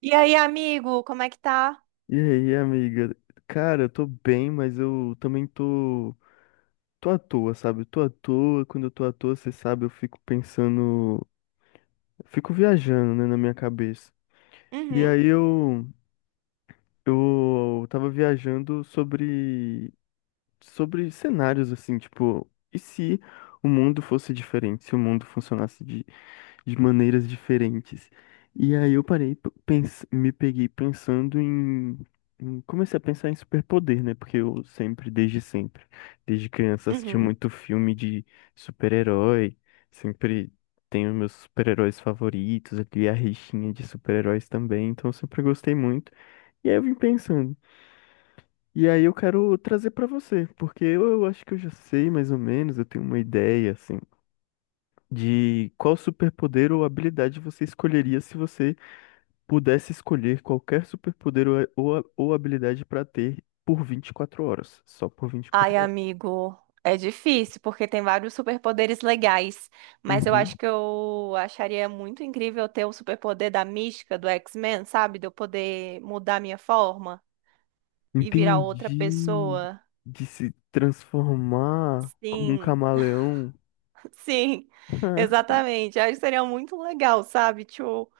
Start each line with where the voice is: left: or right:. right: E aí, amigo, como é que tá?
left: E aí, amiga? Cara, eu tô bem, mas eu também tô, tô à toa, sabe? Eu tô à toa, quando eu tô à toa, você sabe, eu fico pensando, fico viajando, né, na minha cabeça. E
right: Uhum,
left: aí eu tava viajando sobre cenários assim, tipo, e se o mundo fosse diferente, se o mundo funcionasse de maneiras diferentes? E aí eu parei, p- pens me peguei pensando em, Comecei a pensar em superpoder, né? Porque eu sempre, desde criança, assisti
right: uhum.
left: muito filme de super-herói, sempre tenho meus super-heróis favoritos, aqui a rixinha de super-heróis também, então eu sempre gostei muito. E aí eu vim pensando. E aí eu quero trazer pra você, porque eu acho que eu já sei mais ou menos, eu tenho uma ideia assim de qual superpoder ou habilidade você escolheria se você pudesse escolher qualquer superpoder ou habilidade pra ter por 24 horas, só por
right: Ai,
left: 24 horas.
right: amigo, é difícil porque tem vários superpoderes legais, mas eu
left: Uhum.
right: acho que eu acharia muito incrível ter o superpoder da mística do X-Men, sabe? De eu poder mudar minha forma e virar outra
left: Entendi.
right: pessoa.
left: De se transformar como um
right: Sim,
left: camaleão,
right: sim, exatamente. Eu acho que seria muito legal, sabe? Tipo,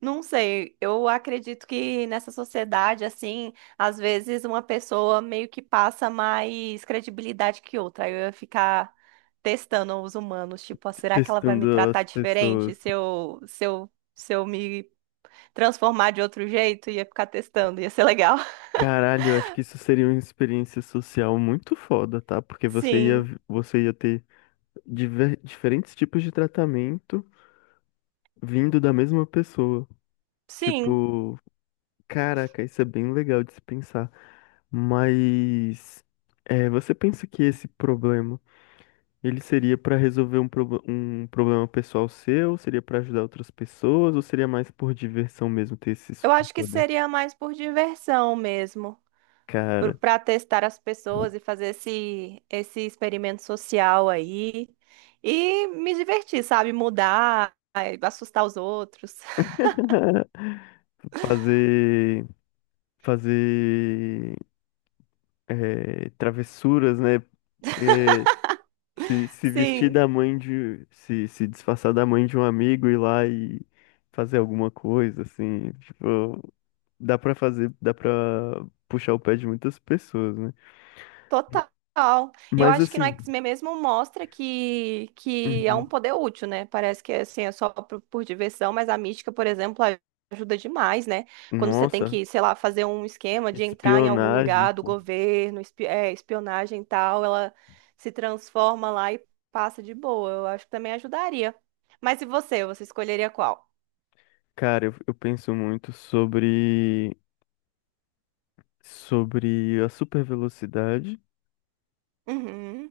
right: não sei, eu acredito que nessa sociedade, assim, às vezes uma pessoa meio que passa mais credibilidade que outra. Aí eu ia ficar testando os humanos, tipo, ah, será que ela vai me
left: testando
right: tratar
left: as
right: diferente
left: pessoas.
right: se eu me transformar de outro jeito? Ia ficar testando, ia ser legal.
left: Caralho, eu acho que isso seria uma experiência social muito foda, tá? Porque
right: Sim,
left: você ia ter diferentes tipos de tratamento vindo da mesma pessoa.
right: sim.
left: Tipo, caraca, isso é bem legal de se pensar. Mas é, você pensa que esse problema, ele seria pra resolver um problema pessoal seu? Seria pra ajudar outras pessoas? Ou seria mais por diversão mesmo ter esse
right: Eu acho que
left: superpoder?
right: seria mais por diversão mesmo,
left: Cara,
right: para testar as pessoas e fazer esse experimento social aí e me divertir, sabe? Mudar, ai, assustar os outros.
left: fazer, fazer é, travessuras, né? É, se vestir
right: Sim.
left: da mãe de. Se disfarçar da mãe de um amigo, ir lá e fazer alguma coisa, assim. Tipo, dá pra fazer, dá pra puxar o pé de muitas pessoas, né?
right: Total. E eu
left: Mas
right: acho que no
left: assim.
right: X-Men mesmo mostra que é um
left: Uhum.
right: poder útil, né? Parece que assim, é só por diversão, mas a mística, por exemplo, ajuda demais, né? Quando você tem
left: Nossa,
right: que, sei lá, fazer um esquema de entrar em algum
left: espionagem,
right: lugar do
left: pô.
right: governo, espionagem e tal, ela se transforma lá e passa de boa. Eu acho que também ajudaria. Mas e você? Você escolheria qual?
left: Cara, eu penso muito sobre. Sobre a super velocidade.
right: Uhum.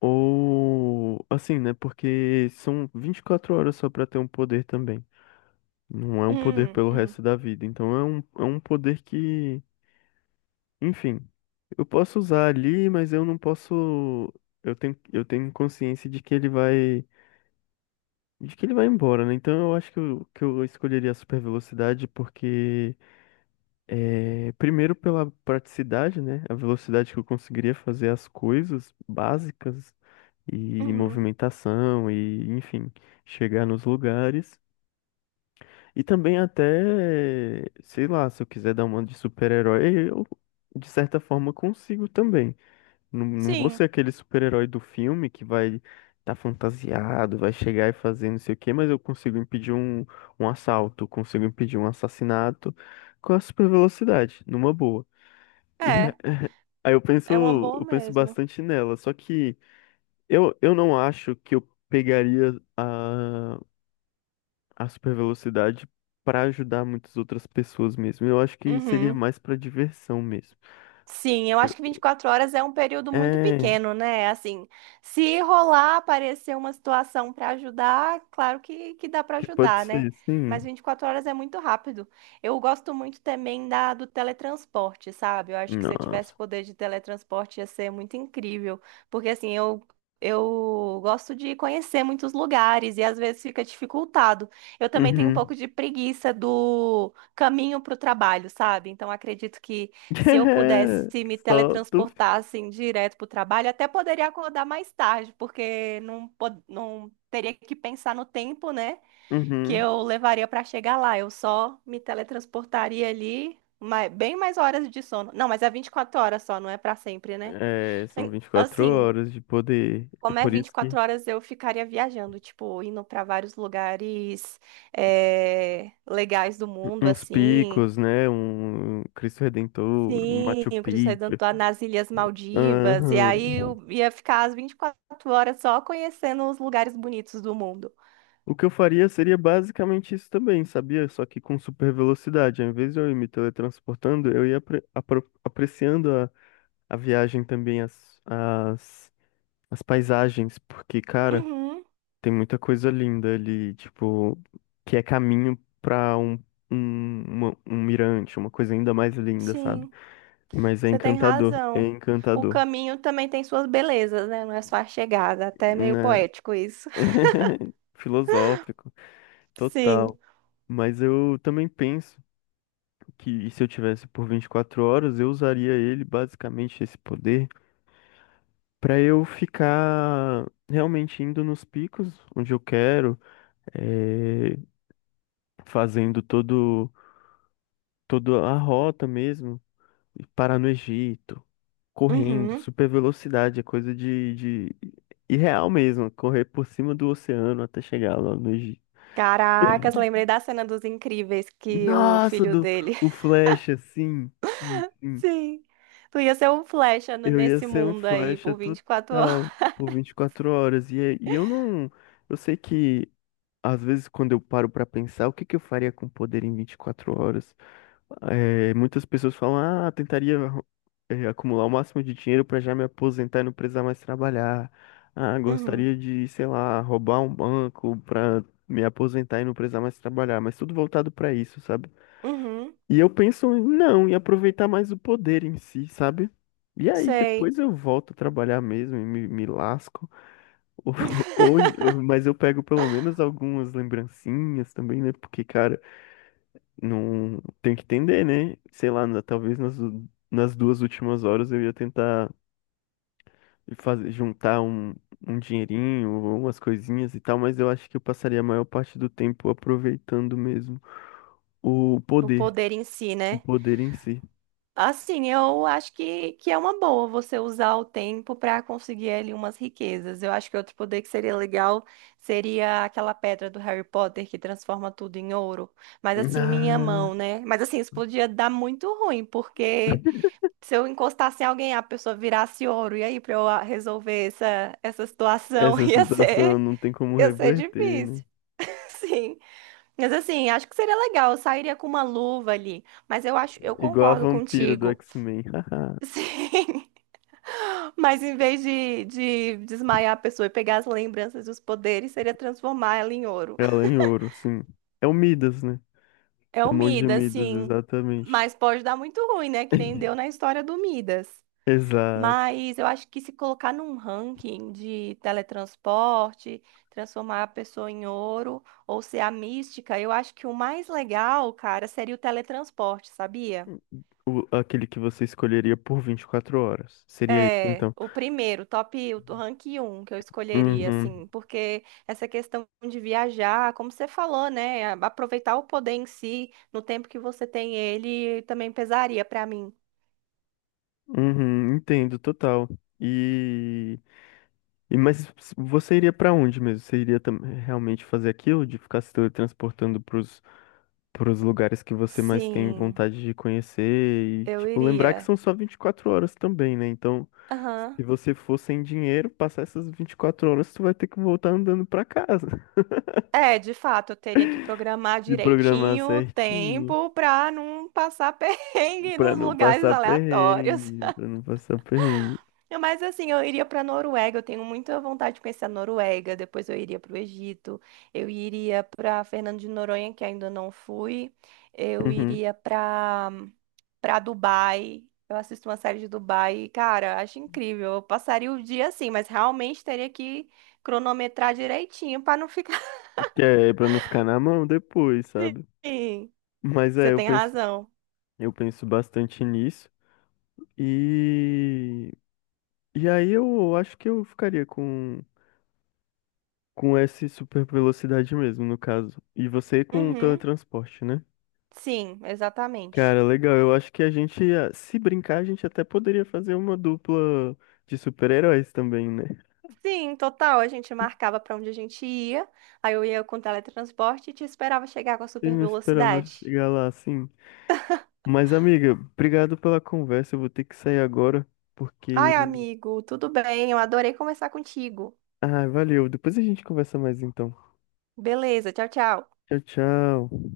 left: Ou assim, né? Porque são 24 horas só pra ter um poder também. Não é um poder
right: Uhum.
left: pelo
right: Uhum.
left: resto da vida. Então é um poder que, enfim, eu posso usar ali, mas eu não posso. Eu tenho consciência de que de que ele vai embora, né? Então eu acho que que eu escolheria a super velocidade porque, é, primeiro pela praticidade, né? A velocidade que eu conseguiria fazer as coisas básicas e
right: Uhum.
left: movimentação e, enfim, chegar nos lugares. E também até, sei lá, se eu quiser dar uma de super-herói, eu de certa forma consigo também. Não vou ser
right: Sim.
left: aquele super-herói do filme que vai estar fantasiado, vai chegar e fazer não sei o quê, mas eu consigo impedir um assalto, consigo impedir um assassinato com a super-velocidade, numa boa. E
right: É.
left: aí
right: É uma boa
left: eu penso
right: mesmo.
left: bastante nela, só que eu não acho que eu pegaria a super velocidade para ajudar muitas outras pessoas mesmo. Eu acho que seria
right: Uhum.
left: mais para diversão mesmo.
right: Sim, eu acho que 24 horas é um período muito
left: É,
right: pequeno, né? Assim, se rolar, aparecer uma situação para ajudar, claro que dá para
left: que pode
right: ajudar, né?
left: ser,
right: Mas
left: sim.
right: 24 horas é muito rápido. Eu gosto muito também do teletransporte, sabe? Eu acho que se eu tivesse
left: Nossa.
right: poder de teletransporte ia ser muito incrível. Porque, assim, eu gosto de conhecer muitos lugares e às vezes fica dificultado. Eu também tenho um
left: Uhum.
right: pouco de preguiça do caminho para o trabalho, sabe? Então, acredito que, se eu pudesse me
left: Só tu.
right: teletransportar assim direto para o trabalho, até poderia acordar mais tarde, porque não teria que pensar no tempo, né, que
left: Uhum.
right: eu levaria para chegar lá. Eu só me teletransportaria ali, bem mais horas de sono. Não, mas é 24 horas só, não é para sempre, né?
left: É, são 24
right: Assim,
left: horas de poder. É
right: como é
left: por isso que
right: 24 horas, eu ficaria viajando, tipo, indo para vários lugares legais do mundo,
left: uns
right: assim.
left: picos, né? Um Cristo Redentor, um
right: Sim,
left: Machu
right: o Cristo
left: Picchu.
right: Redentor nas Ilhas Maldivas. E aí
left: Aham.
right: eu ia ficar as 24 horas só conhecendo os lugares bonitos do mundo.
left: O que eu faria seria basicamente isso também, sabia? Só que com super velocidade. Ao invés de eu ir me teletransportando, eu ia apreciando a viagem também, as paisagens, porque, cara,
right: Uhum,
left: tem muita coisa linda ali, tipo, que é caminho pra um, um mirante, uma coisa ainda mais linda, sabe?
right: sim,
left: Mas
right: você tem
left: é
right: razão. O
left: encantador,
right: caminho também tem suas belezas, né? Não é só a chegada, até é meio
left: né?
right: poético isso.
left: Filosófico,
right: Sim.
left: total. Mas eu também penso. Que se eu tivesse por 24 horas, eu usaria ele, basicamente esse poder, para eu ficar realmente indo nos picos onde eu quero, eh, fazendo todo toda a rota mesmo, e parar no Egito, correndo,
right: Uhum.
left: super velocidade, é coisa de irreal mesmo, correr por cima do oceano até chegar lá no Egito.
right: Caracas, lembrei da cena dos Incríveis que o
left: Nossa,
right: filho
left: do,
right: dele.
left: o Flash, assim, sim.
right: Sim. Tu ia ser um flecha
left: Eu ia
right: nesse
left: ser um
right: mundo aí
left: flecha
right: por 24 horas.
left: total por 24 horas. E, e eu não. Eu sei que, às vezes, quando eu paro pra pensar, o que que eu faria com poder em 24 horas? É, muitas pessoas falam, ah, tentaria, é, acumular o máximo de dinheiro pra já me aposentar e não precisar mais trabalhar. Ah,
right: Uhum.
left: gostaria de, sei lá, roubar um banco pra me aposentar e não precisar mais trabalhar. Mas tudo voltado pra isso, sabe?
right: Uhum.
left: E eu penso em não, em aproveitar mais o poder em si, sabe? E aí
right: Sei.
left: depois eu volto a trabalhar mesmo e me lasco. Ou, ou, em- mas eu pego pelo menos algumas lembrancinhas também, né? Porque, cara, não tem que entender, né? Sei lá, talvez nas 2 últimas horas eu ia tentar fazer, juntar um dinheirinho, ou umas coisinhas e tal, mas eu acho que eu passaria a maior parte do tempo aproveitando mesmo o
right: O
left: poder,
right: poder em si,
left: o
right: né?
left: poder em si.
right: Assim, eu acho que é uma boa você usar o tempo para conseguir ali umas riquezas. Eu acho que outro poder que seria legal seria aquela pedra do Harry Potter que transforma tudo em ouro. Mas assim, minha
left: Ah.
right: mão, né? Mas assim, isso podia dar muito ruim, porque se eu encostasse em alguém, a pessoa virasse ouro. E aí, para eu ah, resolver essa situação,
left: Essa situação não tem como
right: ia ser
left: reverter, né?
right: difícil. Sim. Mas assim, acho que seria legal, eu sairia com uma luva ali. Mas eu acho, eu
left: Igual a
right: concordo
left: vampira do
right: contigo.
left: X-Men. Haha.
right: Sim. Mas em vez de desmaiar a pessoa e pegar as lembranças dos poderes, seria transformar ela em ouro.
left: Ela é em ouro, sim. É o Midas, né?
right: É
left: É
right: o
left: o monge
right: Midas,
left: Midas,
right: sim.
left: exatamente.
right: Mas pode dar muito ruim, né? Que nem deu na história do Midas.
left: Exato.
right: Mas eu acho que se colocar num ranking de teletransporte, transformar a pessoa em ouro ou ser a mística, eu acho que o mais legal, cara, seria o teletransporte, sabia?
left: O- aquele que você escolheria por 24 horas. Seria isso,
right: É,
left: então.
right: o primeiro, top, o rank um que eu escolheria,
left: Uhum.
right: assim, porque essa questão de viajar, como você falou, né, a- aproveitar o poder em si, no tempo que você tem ele, também pesaria pra mim.
left: Uhum, entendo, total. E, e mas você iria pra onde mesmo? Você iria realmente fazer aquilo de ficar se teletransportando para para os lugares que você mais tem
right: Sim,
left: vontade de conhecer e,
right: eu
left: tipo, lembrar que
right: iria.
left: são só 24 horas também, né? Então, se
right: Aham.
left: você for sem dinheiro, passar essas 24 horas, tu vai ter que voltar andando para casa.
right: É, de fato, eu teria que programar
left: Se programar
right: direitinho o
left: certinho,
right: tempo pra não passar perrengue
left: para
right: nos
left: não
right: lugares
left: passar
right: aleatórios.
left: perrengue, para não passar perrengue.
right: É. Mas assim, eu iria para Noruega, eu tenho muita vontade de conhecer a Noruega, depois eu iria para o Egito, eu iria para Fernando de Noronha, que ainda não fui, eu
left: Uhum.
right: iria para Dubai. Eu assisto uma série de Dubai, e, cara, acho incrível. Eu passaria o dia assim, mas realmente teria que cronometrar direitinho para não ficar
left: Que é para não ficar na mão depois, sabe?
right: assim.
left: Mas
right: Você
left: é,
right: tem razão.
left: eu penso bastante nisso. E e aí eu acho que eu ficaria com essa super velocidade mesmo, no caso. E você com o
right: Uhum.
left: teletransporte, né?
right: Sim, exatamente.
left: Cara, legal. Eu acho que a gente, ah, se brincar, a gente até poderia fazer uma dupla de super-heróis também, né?
right: Sim, total. A gente marcava pra onde a gente ia, aí eu ia com teletransporte e te esperava chegar com a
left: Eu
right: super
left: não esperava
right: velocidade.
left: chegar lá assim. Mas, amiga, obrigado pela conversa. Eu vou ter que sair agora, porque.
right: Ai, amigo, tudo bem? Eu adorei conversar contigo.
left: Ah, valeu. Depois a gente conversa mais então.
right: Beleza, tchau, tchau.
left: Tchau, tchau.